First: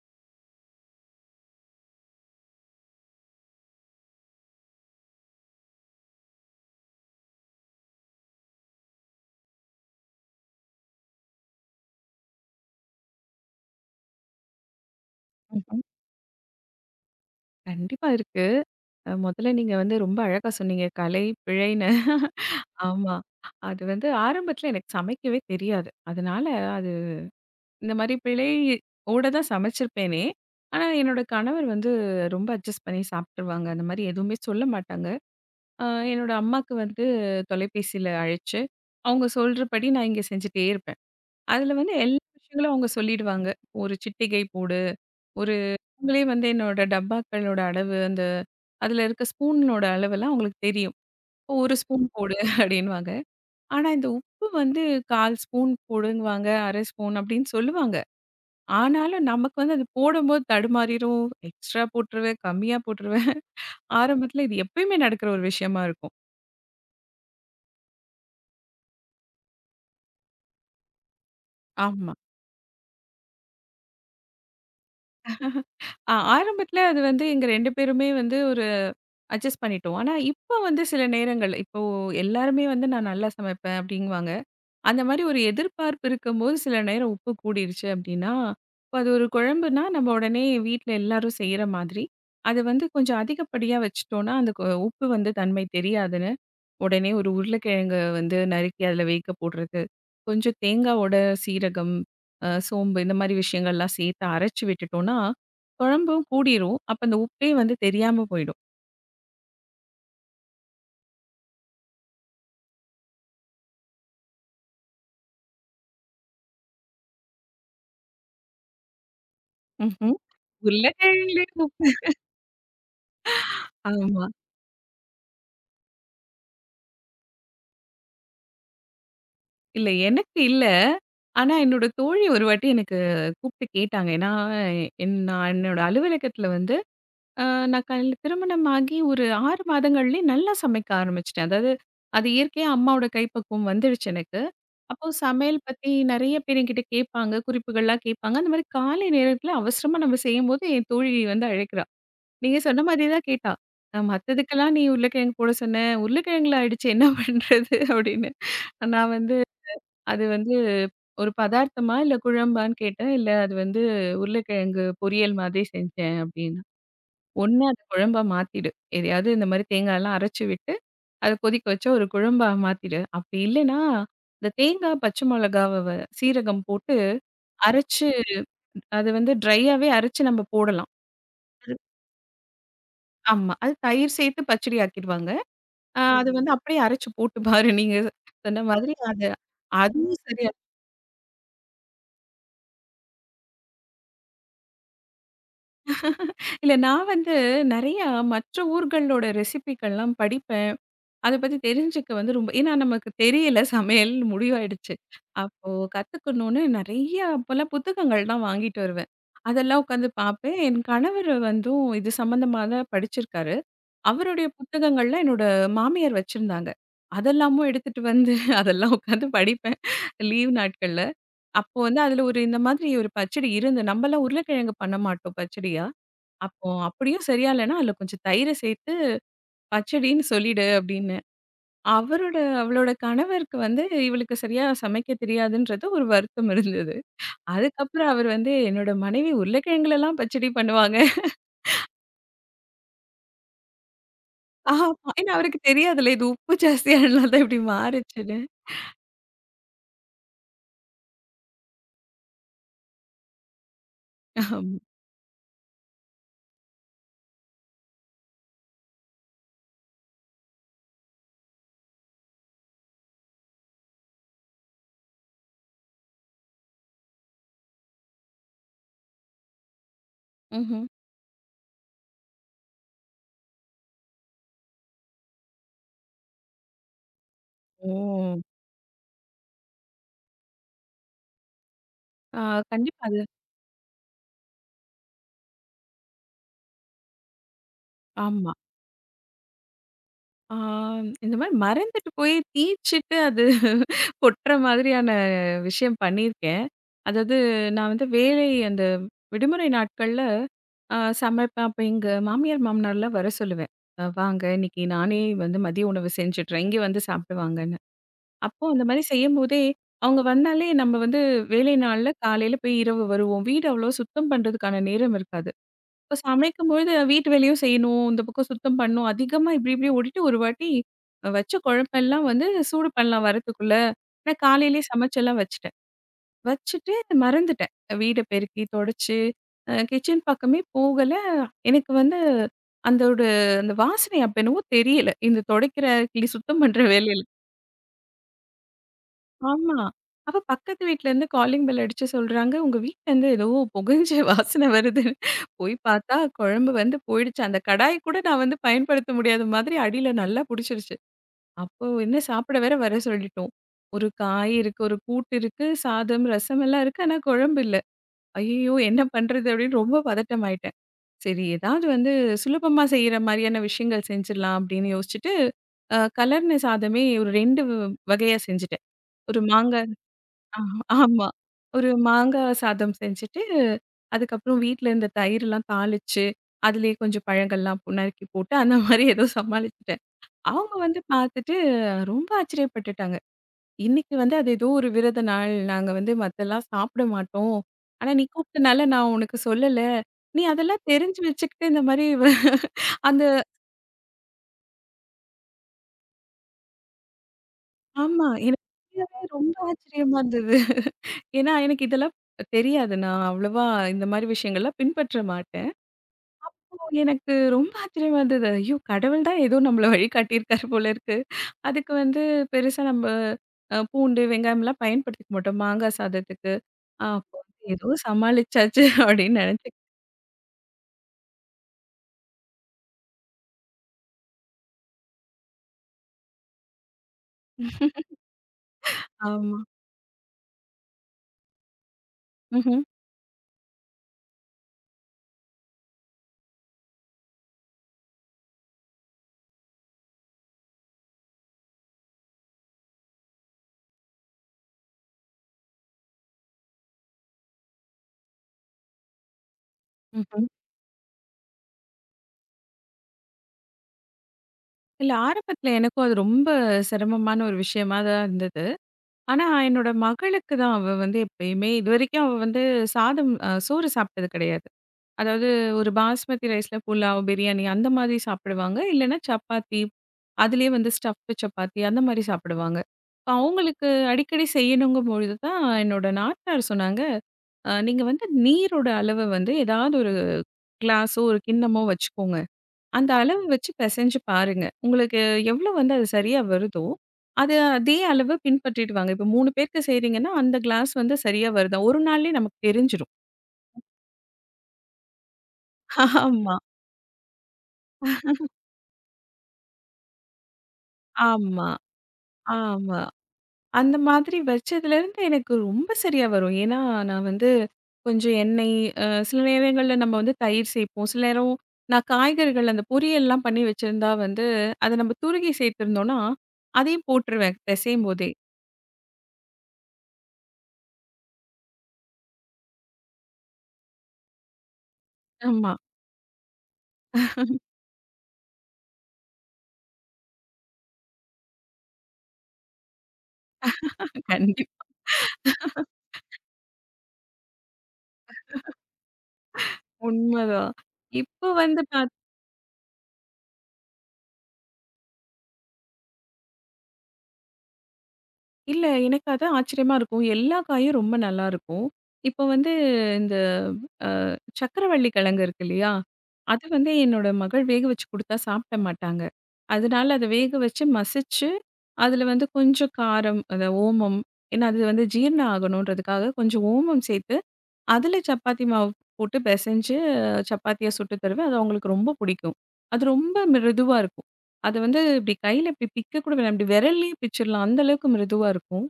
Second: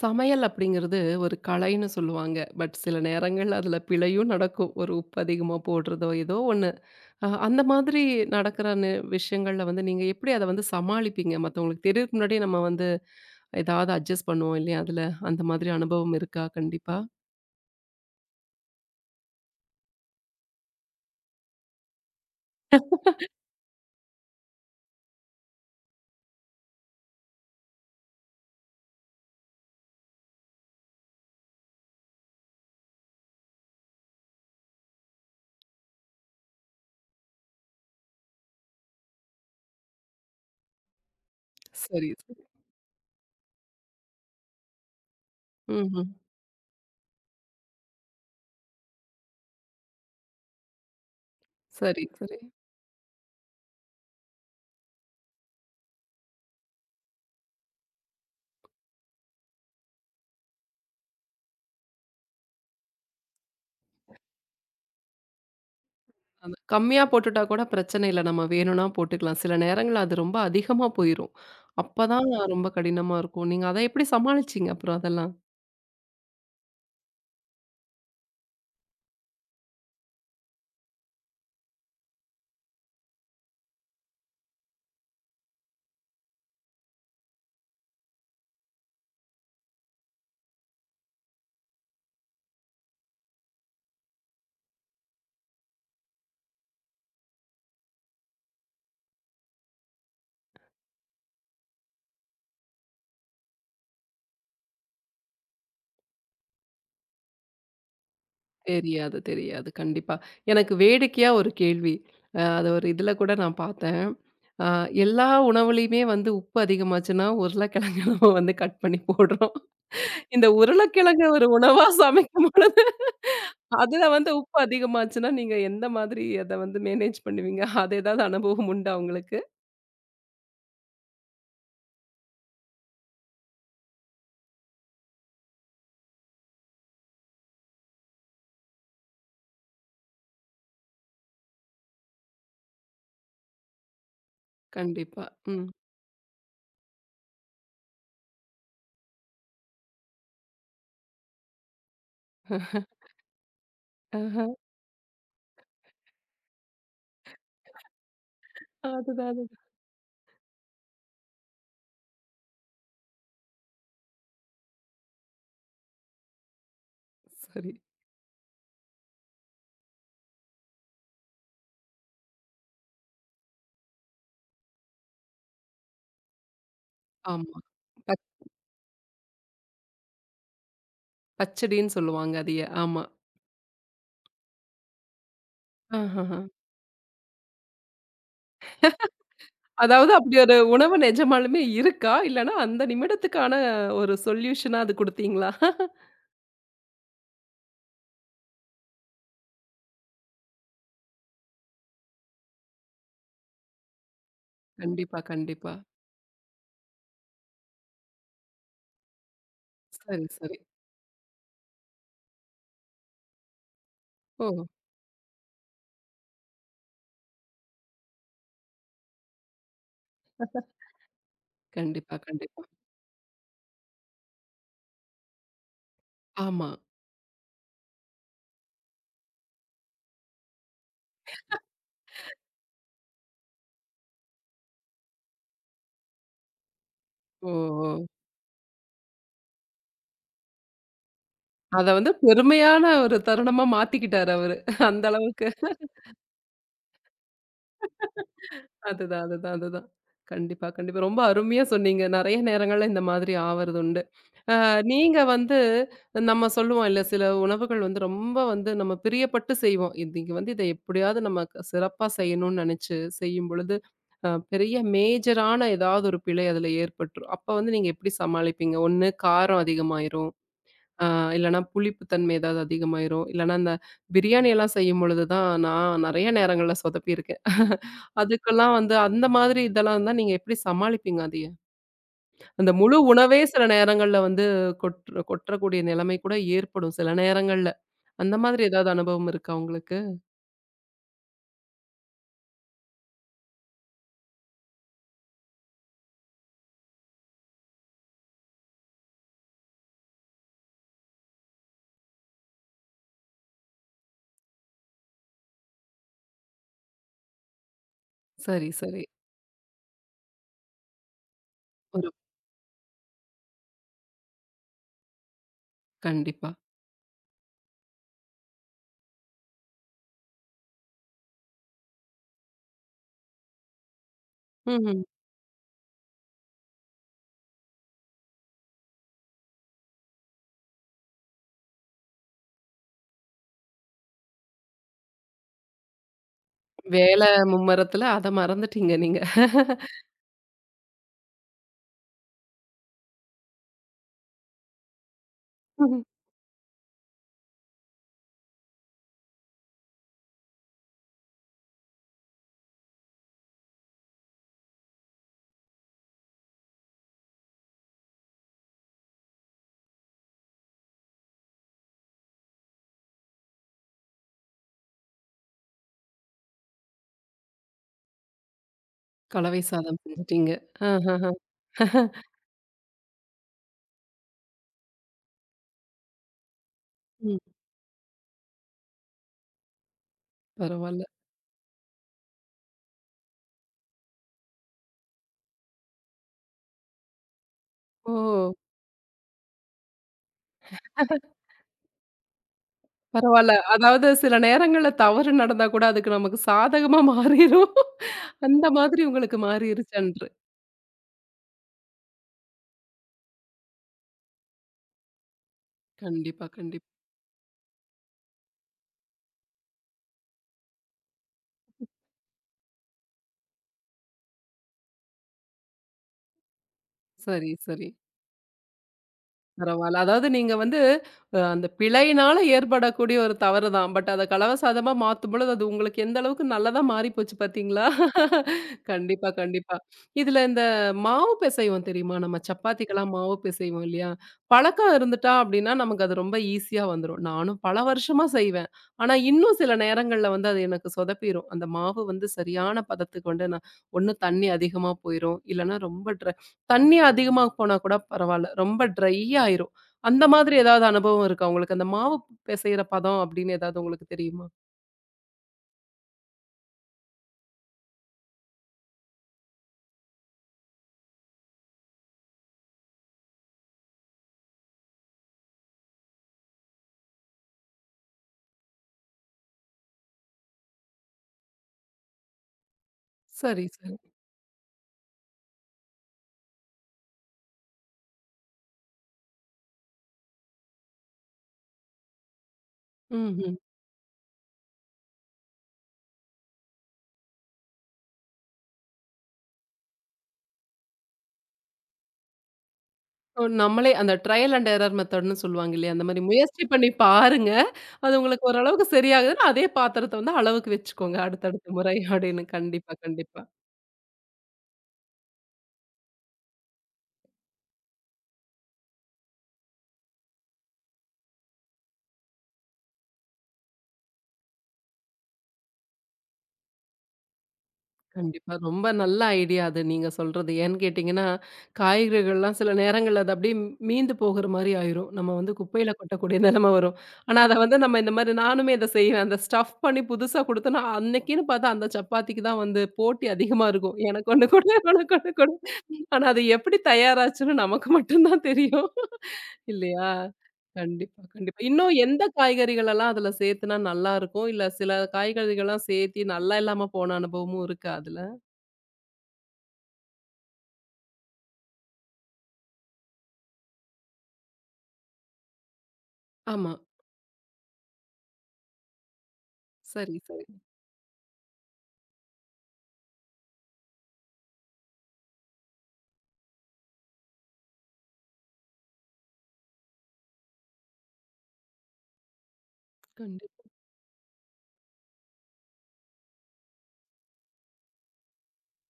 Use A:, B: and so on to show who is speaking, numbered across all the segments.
A: சமையல் அப்படிங்கிறது ஒரு கலைன்னு சொல்லுவாங்க. பட் சில நேரங்கள்ல அதில பிழையும் நடக்கும். ஒரு உப்பு அதிகமா போடுறதோ, ஏதோ ஒண்ணு. அந்த மாதிரி நடக்கிற விஷயங்கள்ல வந்து நீங்க எப்படி அத வந்து சமாளிப்பீங்க? மத்தவங்களுக்கு தெரியறதுக்கு முன்னாடி நம்ம வந்து ஏதாவது அட்ஜஸ்ட் பண்ணுவோம் இல்லையா அதுல? அந்த மாதிரி
B: ம்ஹ்ம்.
A: அனுபவம் இருக்கா? கண்டிப்பா.
B: கண்டிப்பா இருக்கு. மொதல்ல நீங்க வந்து ரொம்ப அழகா சொன்னீங்க. கலை, பிழைன்னு. ஆமா. அது வந்து ஆரம்பத்துல எனக்கு சமைக்கவே தெரியாது. அதனால அது இந்த மாரி பிழை ஓட தான் சமைச்சிருப்பேனே! ஆனா, என்னோட கணவர் வந்து ரொம்ப அட்ஜஸ்ட் பண்ணி சாப்ட்டுருவாங்க. அந்த மாரி எதுவுமே சொல்ல மாட்டாங்க. அ என்னோட அம்மாக்கு வந்து தொலைபேசியில அழைச்சு, அவுங்க சொல்றபடி நான் இங்க செஞ்சுட்டே இருப்பேன். அதுல வந்து
A: சரி,
B: எல்லா
A: சரி.
B: விஷயங்களும் அவுங்க சொல்லிடுவாங்க. ஒரு சிட்டிகை போடு, ஒரு
A: ம்ஹ்ம்.
B: அவங்களே வந்து என்னோட டப்பாக்களோட அளவு, அந்த அதில இருக்க ஸ்பூனோட அளவெல்லாம் அவங்களுக்கு தெரியும். "1
A: சரி,
B: ஸ்பூன் போடு"
A: சரி.
B: அப்படின்னுவாங்க. ஆனா இந்த உப்பு வந்து 1/4 ஸ்பூன் போடுங்குவாங்க, 1/2 ஸ்பூன் அப்படின்னு சொல்லுவாங்க. ஆனாலும் நமக்கு வந்து அது போடும்போது தடுமாறிரும். எக்ஸ்ட்ரா போட்டுருவேன், கம்மியா போட்டுருவேன். ஆரம்பத்தில இது எப்பயுமே நடக்கிற ஒரு விஷயமா இருக்கும்.
A: அது கம்மியா போட்டுட்டா கூட பிரச்சனை இல்ல. நம்ம வேணும்னா போட்டுக்கலாம். சில நேரங்கள்ல அது ரொம்ப அதிகமா போயிரும்.
B: ஆமா.
A: அப்பதான் ரொம்ப கடினமா இருக்கும். நீங்க அத எப்படி சமாளிச்சீங்க அப்புறம் அதெல்லாம்?
B: ஆரம்பத்தில அது வந்து எங்க 2 பேருமே வந்து ஒரு அட்ஜஸ்ட் பண்ணிட்டோம். ஆனா இப்ப வந்து சில நேரங்கள் இப்போ எல்லாருமே வந்து நான் நல்லா சமைப்பேன் அப்படிங்குவாங்க. அந்த மாரி ஒரு எதிர்பார்ப்பு இருக்கும்போது சில நேரம் உப்பு கூடிருச்சு அப்டின்னா, இப்ப அது ஒரு குழம்புனா நம்ம உடனே வீட்ல எல்லாரும் செய்ற மாதிரி, அது வந்து கொஞ்சம் அதிகப்படியா வச்சுட்டோம்னா, அந்த உப்பு வந்து தன்மை தெரியாதுன்னு, உடனே ஒரு உருளைக்கிழங்க வந்து நறுக்கி அதில வேக போடுறது, கொஞ்சம் தேங்காவோட சீரகம், சோம்பு இந்த மாரி விஷயங்கள்லாம் சேர்த்து அரைச்சு விட்டுட்டோம்னா, குழம்பும் கூடிரும். அப்ப அந்த உப்பே வந்து தெரியாம போயிடும்.
A: தெரியாது, தெரியாது. கண்டிப்பா. எனக்கு வேடிக்கையா ஒரு கேள்வி. அது ஒரு இதுல கூட நான் பார்த்தேன். அ எல்லா உணவுலயுமே வந்து உப்பு அதிகமாச்சுன்னா, உருளைக்கிழங்கு நம்ம வந்து கட் பண்ணி போடுறோம்.
B: ம்ஹ்ம்.
A: இந்த உருளைக்கிழங்கு ஒரு
B: உருளைக்கிழங்குலயே
A: உணவா
B: உப்பு.
A: சமைக்கும் பொழுது, அதுல
B: ஆமா.
A: வந்து உப்பு அதிகமாச்சுன்னா, நீங்க எந்த மாதிரி அத வந்து மேனேஜ் பண்ணுவீங்க? அது ஏதாவது அனுபவம் உண்டா உங்களுக்கு?
B: இல்ல எனக்கு இல்ல. ஆனா என்னோட தோழி ஒரு வாட்டி எனக்கு கூப்ட்டு கேட்டாங்க. ஏன்னா நான் என்னோட அலுவலகத்தில வந்து அ நான் கல் திருமணமாகி ஒரு 6 மாதங்கள்லயே நல்லா சமைக்க ஆரம்பிச்சுட்டேன். அதாவது அது இயற்கையா அம்மாவோட கைப்பக்குவம் வந்துடுச்சு எனக்கு. அப்போ
A: கண்டிப்பா.
B: சமையல்
A: ம்.
B: பத்தி நெறைய பேர் என்கிட்ட கேட்பாங்க. குறிப்புகள்லாம் கேட்பாங்க. அந்த மாரி காலை நேரத்தில அவசரமா நம்ம செய்யும்போது என் தோழி வந்து அழைக்கிறா. நீங்க சொன்ன மாரி தான் கேட்டா.
A: ஆஹ.
B: மத்ததுக்கெல்லாம் நீ உருளைக்கிழங்கு போட சொன்ன. உருளைக்கிழங்குல ஆயிடுச்சு என்ன பண்றது?" அப்படின்னு.
A: அதுதான்,
B: நான் வந்து
A: அதுதான்.
B: அது வந்து ஒரு பதார்த்தமா? இல்ல குழம்பான்னு கேட்டேன். இல்ல அது வந்து உருளைக்கிழங்கு பொரியல் மாதிரி செஞ்சேன் அப்டின்னா. ஒண்ணு
A: சரி.
B: அத குழம்பா மாத்திடு. எதையாவது இந்த மாரி தேங்காய்லாம் அரைச்சு விட்டு, அத கொதிக்க வச்சு ஒரு குழம்பா மாத்திடு. அப்டி இல்லன்னா, இந்த தேங்காய், பச்சை மிளகாவ சீரகம் போட்டு
A: ஆமா.
B: அரைச்சு
A: ப
B: அது வந்து ட்ரையாவே அரைச்சு நம்ம போடலாம்.
A: பச்சடின்னு சொல்லுவாங்க அதைய. ஆமா.
B: ஆமா. அது தயிர் சேர்த்து பச்சடி ஆக்கிடுவாங்க. அது
A: ஆஹஹ.
B: வந்து அப்படியே அரைச்சு போட்டு பாரு. நீங்க சொன்ன மாதிரி அது
A: அதாவது
B: அதுவும்
A: அப்படி
B: சரி.
A: ஒரு உணவு நிஜமாலுமே இருக்கா? இல்லன்னா அந்த நிமிடத்துக்கான ஒரு சொல்யூஷனா அது குடுத்தீங்களா?
B: இல்ல நான் வந்து நெறையா மற்ற ஊர்களோட ரெசிபிகள்லாம் படிப்பேன். அத பத்தி தெரிஞ்சுக்க வந்து ரொம்ப ஏன்னா நமக்கு தெரியல சமையல் முடிவாயிடுச்சு.
A: கண்டிப்பா,
B: அப்போ
A: கண்டிப்பா.
B: கத்துக்கணும்னு நெறையா அப்போலாம் புத்தகங்கள் தான் வாங்கிட்டு வருவேன். அதெல்லாம் உட்காந்து
A: சரி, சரி.
B: பார்ப்பேன். என் கணவர் வந்தும் இது சம்மந்தமா தான் படிச்சிருக்காரு. அவருடைய
A: ஓ!
B: புத்தகங்கள்லாம் என்னோட மாமியார் வச்சிருந்தாங்க. அதெல்லாமும் எடுத்துட்டு வந்து அதெல்லாம் உட்காந்து படிப்பேன் லீவ் நாட்கள்ல. அப்போ வந்து
A: கண்டிப்பா,
B: அதுல ஒரு இந்த
A: கண்டிப்பா.
B: மாதிரி ஒரு பச்சடி இருந்து நம்மலாம் உருளைக்கிழங்கு பண்ண மாட்டோம் பச்சடியா. அப்போ
A: ஆமா.
B: அப்படியும் சரியா இல்லன்னா, அதில கொஞ்சம் தயிர சேர்த்து பச்சடின்னு சொல்லிடு அப்படின்னு. அவரோட அவளோட கணவருக்கு வந்து இவளுக்கு சரியா சமைக்க தெரியாதுன்றது ஒரு வருத்தம் இருந்தது.
A: ஓ! ஓ!
B: அதுக்கப்புறம் அவர் வந்து என்னோட மனைவி உருளைக்கிழங்குலலாம் பச்சடி பண்ணுவாங்க.
A: அத வந்து பெருமையான ஒரு தருணமா மாத்திக்கிட்டாரு அவரு. அந்த
B: ஆமா. ஏன்னா
A: அளவுக்கு.
B: அவருக்கு தெரியாதுல்ல இது உப்பு ஜாஸ்தியானனால தான் இப்படி மாறுச்சுன்னு.
A: அதுதான், அதுதான், அதுதான். கண்டிப்பா, கண்டிப்பா. ரொம்ப அருமையா சொன்னீங்க. நெறைய நேரங்கள்ல இந்த மாதிரி ஆவறது உண்டு. அ
B: ஆமா.
A: நீங்க வந்து நம்ம சொல்லுவோம் இல்ல, சில உணவுகள் வந்து ரொம்ப வந்து நம்ம பிரியப்பட்டு செய்வோம். இன்னைக்கு வந்து இத எப்படியாவது நம்ம சிறப்பா செய்யணும்னு நெனச்சு செய்யும் பொழுது, பெரிய மேஜரான ஏதாவது ஒரு பிழை அதுல ஏற்பட்டுரும். அப்ப வந்து நீங்க எப்படி சமாளிப்பீங்க? ஒண்ணு காரம் அதிகமாயிரும்.
B: ம்ஹ்ம்.
A: அ இல்லன்னா புளிப்பு தன்மை ஏதாவது அதிகமாயிரும். இல்லன்னா இந்த பிரியாணியெல்லாம் செய்யும் பொழுது தான் நான் நெறைய நேரங்கள்ல சொதப்பியிருக்கேன்.
B: ஓ!
A: அதுக்கெல்லாம் வந்து அந்த மாதிரி இதெல்லாம் இருந்தா நீங்க எப்படி சமாளிப்பீங்க அதைய?
B: ஆ
A: அந்த முழு
B: கண்டிப்பா அது
A: உணவே சில நேரங்கள்ல வந்து கொட்றக்கூடிய நிலைமை கூட ஏற்படும் சில நேரங்கள்ல. அந்த
B: ஆமா.
A: மாதிரி ஏதாவது அனுபவம் இருக்கா உங்களுக்கு?
B: ஆ, இந்த மாரி மறந்துட்டு போய் தீச்சிட்டு அது கொட்டுற மாதிரியான விஷயம் பண்ணியிருக்கேன். அதாவது நான் வந்து வேலை அந்த விடுமுறை நாட்கள்ல சமைப்பேன். அப்ப எங்க மாமியார், மாமனார்லாம் வர சொல்லுவேன். "வாங்க இன்னைக்கு நானே வந்து மதிய உணவு செஞ்சுடுறேன். இங்க வந்து சாப்பிட்டு வாங்கன்னு." அப்போ
A: சரி,
B: அந்த
A: சரி.
B: மாரி செய்யும்போதே, அவங்க வந்தாலே நம்ம வந்து வேலை
A: ஒரு
B: நாள்ல காலையில போய் இரவு வருவோம். வீடு அவ்வளோ சுத்தம் பண்றதுக்கான நேரம் இருக்காது. இப்ப
A: கண்டிப்பா.
B: சமைக்கும்பொழுது வீட்டு வேலையும் செய்யணும், இந்த பக்கம் சுத்தம் பண்ணணும். அதிகமா இப்படி இப்படி ஓடிட்டு ஒரு வாட்டி வச்ச குழம்பெல்லாம் வந்து சூடு பண்ணலாம் வரதுக்குள்ள. நான் காலையிலேயே
A: ம்ஹ்ம்.
B: சமைச்செல்லாம் வச்சுட்டேன். வச்சுட்டு மறந்துட்டேன். வீட பெருக்கி, தொடச்சு கிச்சன் பக்கமே போகல. எனக்கு வந்து அந்தோட அந்த வாசனை அப்ப என்னவோ தெரியல. இந்த தொடைக்கிற கிளி சுத்தம் பண்ற வேலையில.
A: வேல மும்மரத்துல அத மறந்துட்டீங்க நீங்க.
B: ஆமா. அப்ப பக்கத்து வீட்லருந்து காலிங் பெல் அடிச்சு சொல்றாங்க, "உங்க வீட்லருந்து ஏதோ புகஞ்ச வாசனை வருது." போய்
A: ம்.
B: பார்த்தா குழம்பு வெந்து போயிடுச்சு. அந்த கடாய் கூட நான் வந்து பயன்படுத்த முடியாத மாதிரி அடியில நல்லா புடிச்சிருச்சு. அப்போ என்ன சாப்பிட வேற வர சொல்லிட்டோம். ஒரு காய் இருக்கு, ஒரு கூட்டு இருக்கு, சாதம், ரசம் எல்லாம் இருக்கு. ஆனா குழம்பு இல்ல. "ஐயய்யோ! என்ன பண்றது?" அப்படின்னு ரொம்ப பதட்டம் ஆயிட்டேன். சரி ஏதாவது வந்து சுலபமா செய்ற மாரியான விஷயங்கள் செஞ்சிடலாம் அப்படின்னு யோசிச்சுட்டு, கலர்ன சாதமே ஒரு 2 வகையா செஞ்சுட்டேன். ஒரு
A: கலவை
B: மாங்கா
A: சாதம் செஞ்சுட்டீங்க.
B: ஆமா, ஆமா.
A: ஆஹஹ.
B: ஒரு மாங்கா சாதம் செஞ்சுட்டு, அதுக்கப்புறம் வீட்ல இருந்த தயிர்லாம் தாளிச்சு, அதிலேயே கொஞ்சம்
A: ம்.
B: பழங்கள்லாம் நறுக்கி போட்டு, அந்த மாரி ஏதோ சமாளிச்சுட்டேன். அவங்க வந்து
A: பரவால்ல.
B: பார்த்துட்டு ரொம்ப ஆச்சரியப்பட்டுட்டாங்க. "இன்னைக்கு வந்து அது ஏதோ ஒரு விரத நாள். நாங்க வந்து மத்தெல்லாம் சாப்பிட மாட்டோம். ஆனா
A: ஓ!
B: நீ கூப்பிட்டனால நான் உனக்கு சொல்லல. நீ அதெல்லாம் தெரிஞ்சு வச்சுக்கிட்டு இந்த மாரி" அந்த
A: பரவால்ல. அதாவது சில நேரங்கள்ல தவறு நடந்தா கூட அதுக்கு நமக்கு சாதகமா மாறிரும்.
B: ஆமா. எனக்கு
A: அந்த மாதிரி
B: உண்மையாவே
A: உங்களுக்கு
B: ரொம்ப ஆச்சரியமா
A: மாறிருச்சான்று.
B: இருந்தது. ஏன்னா எனக்கு இதெல்லாம் தெரியாது. நான் அவ்வளவா இந்த மாரி விஷயங்கள்லாம் பின்பற்ற மாட்டேன்.
A: கண்டிப்பா, கண்டிப்பா.
B: எனக்கு ரொம்ப ஆச்சரியமா இருந்தது. ஐயோ! கடவுள் தான் ஏதோ நம்மள வழிகாட்டியிருக்காரு போல இருக்கு. அதுக்கு வந்து பெருசா நம்ம பூண்டு, வெங்காயம்லாம் பயன்படுத்திக்க மாட்டோம். மாங்காய் சாதத்துக்கு. அப்போ
A: சரி,
B: வந்து
A: சரி.
B: ஏதோ சமாளிச்சாச்சு அப்படின்னு நினைச்சேன்.
A: பரவால்ல. அதாவது நீங்க வந்து அந்த பிழையினால ஏற்படக்கூடிய ஒரு தவறு தான். பட் அத கலவசாதமா மாத்தும்பொழுது, அது உங்களுக்கு எந்த அளவுக்கு நல்லதா மாறி போச்சு பார்த்தீங்களா? கண்டிப்பா,
B: ஆமா.
A: கண்டிப்பா. இதுல இந்த மாவு பிசைவோம் தெரியுமா? நம்ம
B: ம்ஹ்ம்.
A: சப்பாத்திக்கெல்லாம் மாவு பிசைவோம் இல்லையா? பழக்கம் இருந்துட்டா அப்படின்னா, நமக்கு அது ரொம்ப ஈஸியா வந்துரும். நானும் பல வருஷமா செய்வேன். ஆனா, இன்னும் சில நேரங்கள்ல வந்து அது எனக்கு சொதப்பிரும். அந்த மாவு வந்து சரியான பதத்துக்கு வந்து நான் ஒண்ணு தண்ணி அதிகமா போயிரும், இல்லன்னா ரொம்ப ட்ரை தண்ணி அதிகமா போனா கூட பரவால்ல. ரொம்ப ட்ரை ஆயிரும். அந்த
B: ம்ஹ்ம்.
A: மாதிரி ஏதாவது அனுபவம் இருக்கா உங்களுக்கு? அந்த மாவு பிசையிற பதம் அப்படின்னு ஏதாவது உங்களுக்கு தெரியுமா?
B: இல்ல ஆரம்பத்துல எனக்கும் அது ரொம்ப சிரமமான ஒரு விஷயமா தான் இருந்தது. ஆனா, என்னோட மகளுக்கு தான் அவ வந்து எப்பயுமே இதுவரைக்கும் அவ வந்து சாதம் சோறு சாப்பிட்டது கிடையாது. அதாவது ஒரு பாஸ்மதி ரைஸ்ல புலாவ், பிரியாணி அந்த மாதிரி சாப்பிடுவாங்க. இல்லன்னா சப்பாத்தி, அதிலேயே வந்து ஸ்டஃப்டு சப்பாத்தி அந்த மாரி சாப்பிடுவாங்க. இப்ப
A: சரி,
B: அவங்களுக்கு
A: சரி.
B: அடிக்கடி செய்யணுங்கும்பொழுது தான் என்னோட நாத்தனார் சொன்னாங்க, நீங்க வந்து நீரோட அளவு வந்து ஏதாவது ஒரு கிளாஸோ, ஒரு கிண்ணமோ வச்சுக்கோங்க. அந்த அளவு
A: ம்ஹ்ம்.
B: வச்சு பெசஞ்சு பாருங்க. உங்களுக்கு எவ்வளோ வந்து அது சரியா வருதோ, அது அதே அளவு பின்பற்றிட்டு வாங்க." இப்ப 3 பேருக்கு செய்றீங்கன்னா, அந்த கிளாஸ் வந்து சரியா வருதா? ஒரு நாள்லயே நமக்கு தெரிஞ்சிரும்.
A: ஓ நம்மளே அந்த ட்ரையல் அண்ட் எரர் மெத்தட்ன்னு சொல்லுவாங்க இல்லையா? அந்த மாரி
B: ஆமா.
A: முயற்சி பண்ணி பாருங்க. அது உங்களுக்கு ஓரளவுக்கு சரியாகுதுன்னா, அதே பாத்திரத்த வந்து அளவுக்கு வச்சுக்கோங்க அடுத்தடுத்த
B: ஆமா,
A: முறை அப்படின்னு. கண்டிப்பா,
B: ஆமா.
A: கண்டிப்பா.
B: அந்த மாதிரி வச்சதுலேருந்து எனக்கு ரொம்ப சரியா வரும். ஏன்னா, நான் வந்து கொஞ்சம் எண்ணெய் சில நேரங்கள்ல நம்ம வந்து தயிர் சேர்ப்போம். சில நேரம் நான் காய்கறிகள் அந்த பொரியல்லாம் பண்ணி வச்சிருந்தா வந்து, அத நம்ம துருகி சேர்த்திருந்தோம்னா, அதையும் போட்டுருவேன் பெசையும் போதே.
A: கண்டிப்பா. ரொம்ப நல்ல ஐடியா அது நீங்க சொல்றது. ஏன்னு கேட்டீங்கன்னா, காய்கறிகள்லாம் சில நேரங்கள்ல அது அப்படியே மீந்து போகுற மாரி ஆயிரும். நம்ம வந்து
B: ஆமா.
A: குப்பையில கொட்டக்கூடிய நிலைமை வரும். ஆனா, அத வந்து நம்ம இந்த மாரி நானுமே இத செய்வேன். அந்த ஸ்டஃப் பண்ணி புதுசா குடுத்தோன்னா, அன்னைக்குன்னு பார்த்தா அந்த சப்பாத்திக்கு தான் வந்து போட்டி அதிகமா இருக்கும். எனக்கு ஒண்ணு கொடு,
B: கண்டிப்பா.
A: உனக்கு ஒண்ணு கொடு. ஆனா, அது எப்படி தயாராச்சுன்னு நமக்கு மட்டும் தான் தெரியும். இல்லையா?
B: உண்மதான்.
A: கண்டிப்பா,
B: இப்போ
A: கண்டிப்பா.
B: வந்து
A: இன்னும் எந்த காய்கறிகளெல்லாம் அதுல சேர்த்துனா நல்லாருக்கும்? இல்ல சில காய்கறிகள்லாம் சேர்த்தி நல்லா இல்லாம போன அனுபவமும் இருக்கா அதுல?
B: இல்ல. எனக்கு அதான் ஆச்சரியமா இருக்கும். எல்லா காயும் ரொம்ப நல்லாருக்கும். இப்போ வந்து இந்த அ சக்கரவள்ளி கிழங்கு இருக்கு இல்லையா? அது
A: ஆமா.
B: வந்து என்னோட மகள் வேக வச்சு குடுத்தா சாப்பிட மாட்டாங்க. அதனால
A: சரி,
B: அத
A: சரி.
B: வேக வச்சு மசிச்சு, அதில வந்து கொஞ்சம் காரம், அந்த ஓமம் ஏன்னா அது வந்து ஜீரணம் ஆகணுன்றதுக்காக கொஞ்சம் ஓமம் சேர்த்து அதுல சப்பாத்தி மாவு போட்டு பெசஞ்சு, சப்பாத்தியா சுட்டு தருவேன். அது அவங்களுக்கு ரொம்ப பிடிக்கும். அது ரொம்ப
A: கண்டிப்பா.
B: மிருதுவா இருக்கும். அது வந்து இப்படி கையில இப்படி பிக்க கூட வேணாம். இப்படி விரல்லயே பிச்சிடலாம். அந்த அளவுக்கு மிருதுவா இருக்கும்.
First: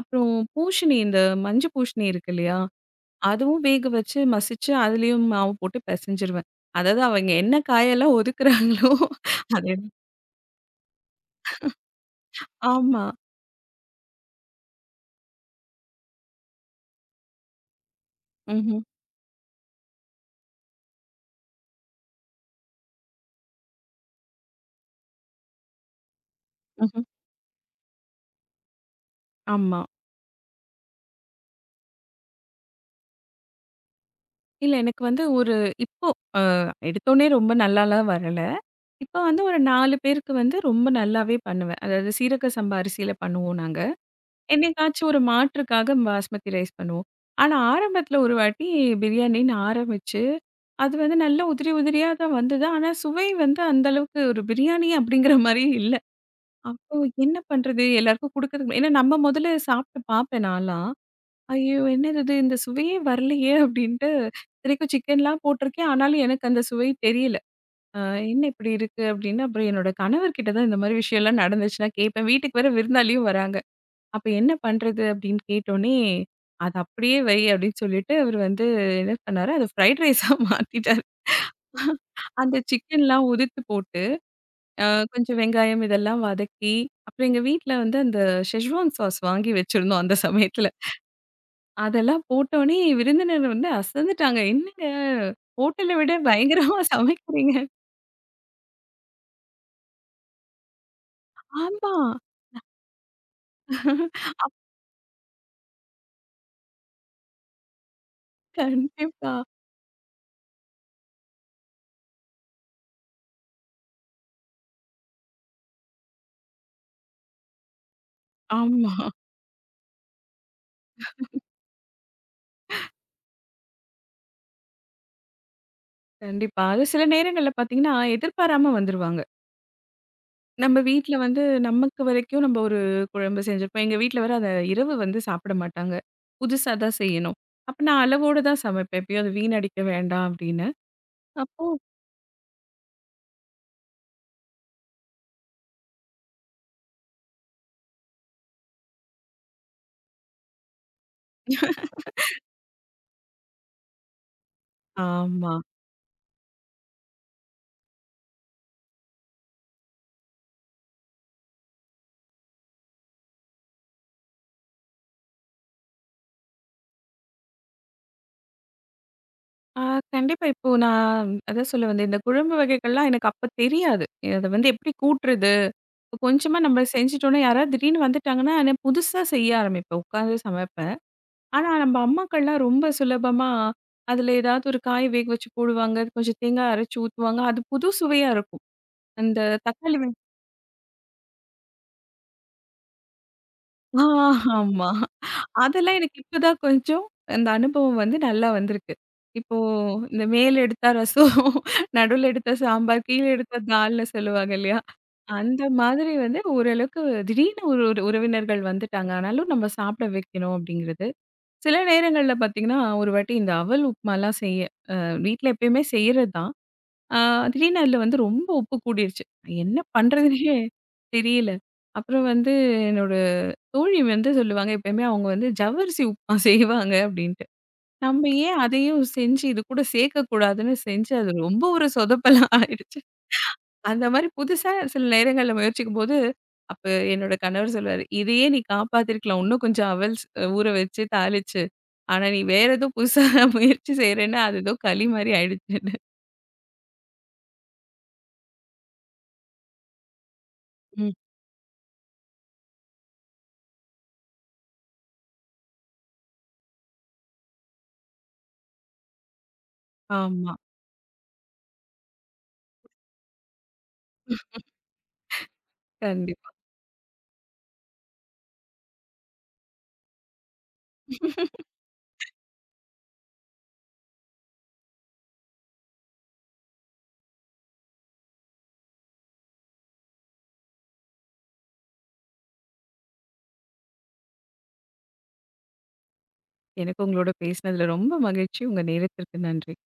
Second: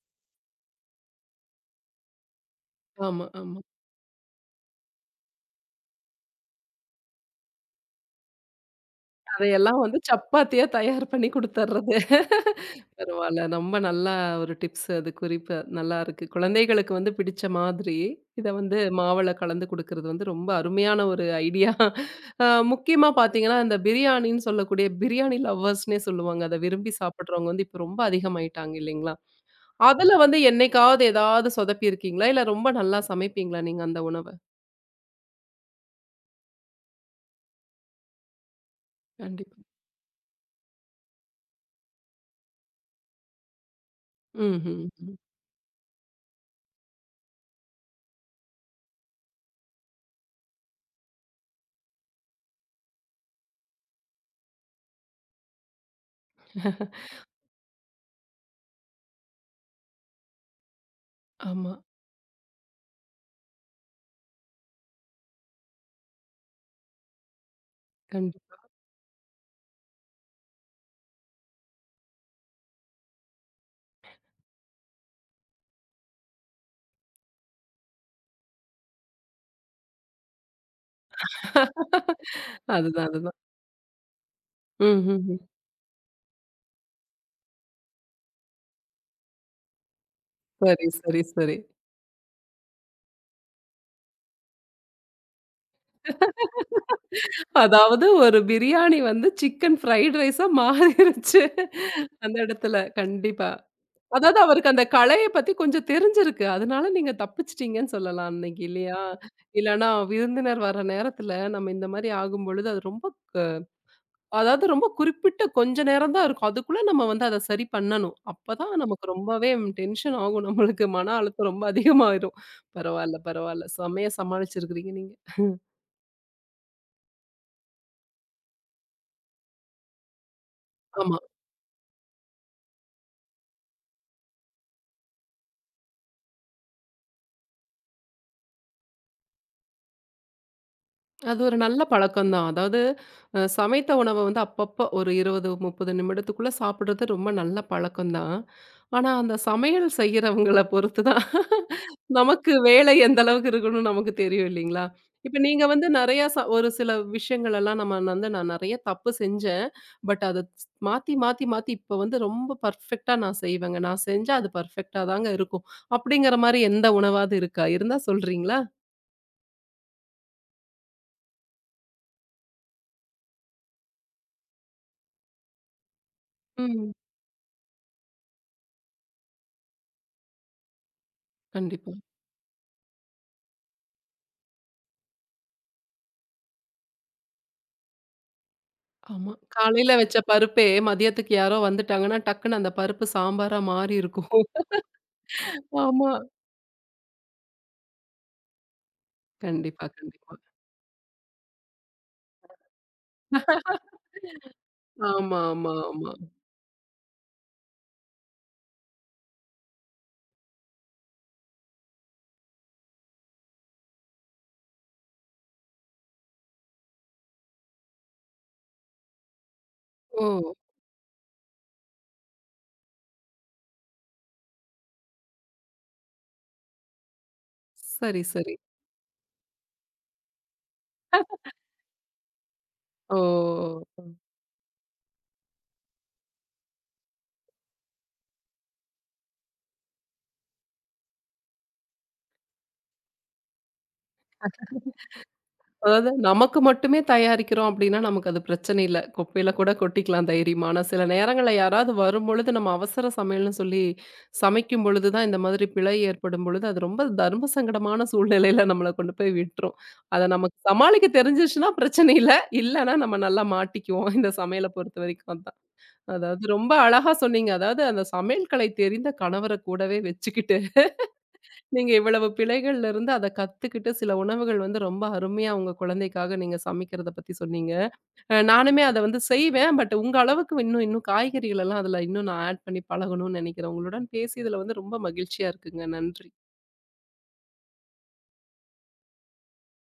B: அப்புறம் பூசணி, இந்த மஞ்ச பூசணி இருக்கு இல்லையா?
A: ஆமா, ஆமா.
B: அதுவும் வேக வச்சு மசிச்சு, அதுலயும் மாவு போட்டு பெசஞ்சிருவேன். அதாவது அவங்க என்ன காயெல்லாம் ஒதுக்குறாங்களோ அது
A: அதையெல்லாம் வந்து சப்பாத்தியா தயார் பண்ணி குடுத்துர்றது.
B: ஆமா.
A: பரவால்ல. ரொம்ப நல்லா ஒரு டிப்ஸ் அது குறிப்பு. நல்லா இருக்கு. குழந்தைகளுக்கு வந்து பிடிச்ச மாதிரி, இத வந்து
B: ம்ஹ்ம்.
A: மாவுல கலந்து குடுக்கறது வந்து ரொம்ப அருமையான ஒரு ஐடியா. அ முக்கியமா பார்த்தீங்கன்னா, இந்த பிரியாணின்னு சொல்லக்கூடிய பிரியாணி லவ்வர்ஸ்ன்னே சொல்லுவாங்க. அத விரும்பி
B: ம்ஹ்ம்.
A: சாப்பிடுறவங்க வந்து இப்ப ரொம்ப அதிகமாயிட்டாங்க இல்லைங்களா?
B: ஆமா.
A: அதுல வந்து என்னைக்காவது ஏதாவது சொதப்பியிருக்கீங்களா? இல்ல ரொம்ப நல்லா சமைப்பீங்களா நீங்க அந்த உணவ?
B: இல்ல எனக்கு வந்து ஒரு இப்போ அ எடுத்தோனே ரொம்ப நல்லாலாம் வரல. இப்ப வந்து
A: கண்டிப்பா.
B: ஒரு 4 பேருக்கு வந்து ரொம்ப நல்லாவே பண்ணுவேன். அதாவது சீரக சம்பா அரிசியில பண்ணுவோம் நாங்க.
A: ம்ஹ்ம். ம்.
B: என்னைக்காச்சும்
A: ம்.
B: ஒரு மாற்றுக்காக பாஸ்மதி ரைஸ் பண்ணுவோம். ஆனா ஆரம்பத்துல ஒரு வாட்டி பிரியாணின்னு ஆரம்பிச்சு, அது வந்து நல்லா உதிரி உதிரியா தான் வந்தது. ஆனா சுவை வந்து அந்த அளவுக்கு ஒரு பிரியாணி அப்படிங்கிற மாரி இல்ல. அப்போ என்ன பண்றது? எல்லாருக்கும் குடுக்கறதுக்கு ஏன்னா நம்ம முதல்ல சாப்பிட்டு பார்ப்பேன் நான்லாம்.
A: ஆமா.
B: ஐயோ! என்னது இது? இந்த சுவையே வரலையே! அப்படின்ட்டு இத்தனைக்கும் சிக்கன்லாம் போட்டிருக்கேன். ஆனாலும் எனக்கு அந்த சுவை தெரியல. அ என்ன
A: கண்டிப்பா.
B: இப்படி இருக்கு அப்படின்னு, அப்புறம் என்னோட கணவர்கிட்ட தான் இந்த மாரி விஷயம்லாம் நடந்துச்சுன்னா கேட்பேன். வீட்டுக்கு வேற விருந்தாளியும் வராங்க. அப்ப என்ன பண்றது அப்படின்னு கேட்டோனே, "அத அப்படியே வை" அப்படின்னு சொல்லிட்டு அவரு வந்து என்ன பண்ணாரு, அத ஃப்ரைட் ரைஸா மாத்திட்டாரு. அந்த
A: அதுதான்,
B: சிக்கன்லாம்
A: அதுதான்.
B: உதித்து போட்டு, அ
A: ம்ஹ்ஹ்ம்.
B: கொஞ்சம் வெங்காயம் இதெல்லாம் வதக்கி, அப்புறம் எங்க வீட்ல வந்து அந்த ஷெஸ்வான் சாஸ் வாங்கி வச்சிருந்தோம் அந்த சமயத்துல.
A: சரி, சரி, சரி.
B: அதெல்லாம் போட்டோனே விருந்தினர் வந்து அசந்துட்டாங்க. "என்னங்க ஹோட்டல விட பயங்கரமா சமைக்கிறீங்க."
A: அதாவது ஒரு பிரியாணி வந்து சிக்கன் ஃப்ரைட் ரைஸா மாறிருச்சு.
B: ஆமா.
A: அந்த இடத்துல. கண்டிப்பா. அதாவது அவருக்கு அந்த கலைய பத்தி கொஞ்சம் தெரிஞ்சிருக்கு. அதனால நீங்க தப்பிச்சுட்டீங்கன்னு சொல்லலாம் அன்னைக்கு இல்லையா?
B: கண்டிப்பா.
A: இல்லன்னா விருந்தினர் வர நேரத்துல நம்ம இந்த மாரி ஆகும்பொழுது அது ரொம்ப க அதாவது ரொம்ப குறிப்பிட்ட கொஞ்ச நேரம் தான் இருக்கும். அதுக்குள்ள நம்ம வந்து அத சரி பண்ணணும். அப்பதான்
B: ஆமா.
A: நமக்கு ரொம்பவே டென்ஷன் ஆகும். நம்மளுக்கு மன அழுத்தம் ரொம்ப அதிகமாயிரும். பரவால்ல, பரவால்ல. செம்மையா சமாளிச்சிருக்கிறீங்க நீங்க.
B: கண்டிப்பா. அது சில நேரங்கள்ல பார்த்தீங்கன்னா, எதிர்பாராம வந்துருவாங்க. நம்ம வீட்ல
A: ஆமா.
B: வந்து நமக்கு வரைக்கும் நம்ம ஒரு குழம்பு செஞ்சிருப்போம். எங்க வீட்ல வேற அத இரவு வந்து சாப்பிட மாட்டாங்க. புதுசா தான் செய்யணும். அப்ப நான் அளவோட தான் சமைப்பேன். எப்பயும் அது வீணடிக்க வேண்டாம் அப்படின்னு.
A: அது ஒரு
B: அப்போ
A: நல்ல பழக்கம் தான். அதாவது சமைத்த உணவ வந்து அப்பப்போ ஒரு 20, 30 நிமிடத்துக்குள்ள சாப்பிடுறது ரொம்ப நல்ல பழக்கம் தான். ஆனா, அந்த சமையல் செய்றவங்கள பொறுத்து தான் நமக்கு வேலை எந்த அளவுக்கு இருக்குன்னு நமக்கு தெரியும் இல்லைங்களா? இப்ப
B: ஆமா.
A: நீங்க வந்து நெறையா ஒரு சில விஷயங்கள் எல்லாம் நம்ம வந்து நான் நெறைய தப்பு செஞ்சேன். பட் அத மாத்தி, மாத்தி, மாத்தி இப்ப வந்து ரொம்ப பெர்ஃபெக்ட்டா நான் செய்வேங்க. நான் செஞ்சா அது பெர்ஃபெக்ட்டா தாங்க இருக்கும். அப்படிங்கிற மாரி எந்த உணவாவது இருக்கா? இருந்தா சொல்றீங்களா?
B: ஆ கண்டிப்பா. இப்போ நான் அதான் சொல்ல வந்தேன். இந்த குழம்பு வகைகள்லாம் எனக்கு அப்ப தெரியாது. அத வந்து எப்படி கூட்டுறது? இப்ப கொஞ்சமா நம்ம
A: ம்.
B: செஞ்சுட்டோம்னா, யாராவது திடீர்னு வந்துட்டாங்கன்னா, நான் புதுசா செய்ய ஆரம்பிப்பேன். உட்காந்து சமைப்பேன். ஆனா,
A: கண்டிப்பா.
B: நம்ம அம்மாக்கள்லாம் ரொம்ப சுலபமா, அதுல ஏதாவது ஒரு காய் வேக வச்சு போடுவாங்க. கொஞ்சம் தேங்காய் அரைச்சு ஊத்துவாங்க. அது புது சுவையா இருக்கும்.
A: ஆமா.
B: அந்த
A: காலையில
B: தக்காளி
A: வச்ச பருப்பே மதியத்துக்கு யாரோ வந்துட்டாங்கன்னா, டக்குன்னு அந்த பருப்பு சாம்பாரா மாறி
B: ஆ
A: இருக்கும்.
B: ஆமா. அதெல்லாம்
A: ஆமா.
B: எனக்கு இப்ப தான் கொஞ்சம் அந்த அனுபவம் வந்து நல்லா வந்திருக்கு. இப்போ
A: கண்டிப்பா,
B: இந்த
A: கண்டிப்பா.
B: மேல் எடுத்தா ரசம், நடுவுல எடுத்தா சாம்பார், கீழ எடுத்தா தால்ன்னு சொல்லுவாங்க இல்லையா?
A: ஆமா,
B: அந்த
A: ஆமா,
B: மாதிரி
A: ஆமா.
B: வந்து ஓரளவுக்கு திடீர்னு ஒரு ஒரு உறவினர்கள் வந்துட்டாங்க. ஆனாலும் நம்ம சாப்பிட வைக்கணும் அப்படிங்கிறது. சில நேரங்கள்ல பார்த்தீங்கன்னா, ஒரு வாட்டி இந்த அவல் உப்புமாலாம் செய்ய அ வீட்ல எப்பயுமே செய்றது தான். ஆ திடீர்னு அதுல வந்து ரொம்ப உப்பு கூடிருச்சு. என்ன
A: ஓ!
B: பண்றதுன்னே தெரியல. அப்புறம் வந்து என்னோட தோழி வந்து சொல்லுவாங்க, எப்பயுமே அவங்க வந்து ஜவ்வரிசி உப்புமா செய்வாங்க அப்டின்ட்டு.
A: சரி,
B: நம்ம
A: சரி.
B: ஏன் அதையும் செஞ்சு இது கூட சேர்க்கக்கூடாதுன்னு செஞ்சு அது ரொம்ப ஒரு சொதப்பலா ஆயிடுச்சு.
A: ஓ!
B: அந்த மாரி புதுசா சில நேரங்கள்ல முயற்சிக்கும்போது, அப்ப என்னோட கணவர் சொல்லுவாரு, "இதையே நீ காப்பாத்திருக்கலாம். இன்னும் கொஞ்சம் அவல் ஊற வச்சு, தாளிச்சு. ஆனா நீ வேற ஏதோ புதுசா முயற்சி செய்றேன்னா, அது ஏதோ களி மாரி ஆயிடுச்சுன்னு."
A: அதாவது நமக்கு மட்டுமே தயாரிக்கிறோம் அப்படின்னா, நமக்கு அது பிரச்சனை இல்ல. குப்பையில கூட கொட்டிக்கலாம் தைரியமா. ஆனா சில
B: ம்.
A: நேரங்கள்ல யாராவது வரும்பொழுது, நம்ம அவசர சமையல்ன்னு சொல்லி சமைக்கும் பொழுது தான் இந்த மாதிரி பிழை ஏற்படும் பொழுது, அது ரொம்ப தர்ம சங்கடமான சூழ்நிலையில நம்மள கொண்டு போய் விட்டுரும். அத
B: ஆமா.
A: நமக்கு சமாளிக்க தெரிஞ்சிருச்சுன்னா பிரச்சனை இல்ல. இல்லன்னா நம்ம நல்லா மாட்டிக்குவோம். இந்த சமையல பொறுத்த வரைக்கும் அதான். அதாவது
B: கண்டிப்பா.
A: ரொம்ப அழகா சொன்னீங்க. அதாவது அந்த சமையல் கலை தெரிந்த கணவர கூடவே வச்சுக்கிட்டு நீங்க இவ்வளவு பிழைகள்ல இருந்து அத கத்துக்கிட்டு சில உணவுகள் வந்து ரொம்ப அருமையா உங்க குழந்தைக்காக நீங்க சமைக்கிறத பத்தி சொன்னீங்க. நானுமே அத வந்து செய்வேன். பட் உங்க அளவுக்கு இன்னும் இன்னும் காய்கறிகள் எல்லாம் அதுல இன்னும் நான் ஆட் பண்ணி பழகணும்னு நெனைக்கிறேன். உங்களுடன் பேசியதுல வந்து ரொம்ப மகிழ்ச்சியா இருக்குங்க. நன்றி.
B: எனக்கு உங்களோட பேசினதுல ரொம்ப மகிழ்ச்சி. உங்க நேரத்திற்கு நன்றி.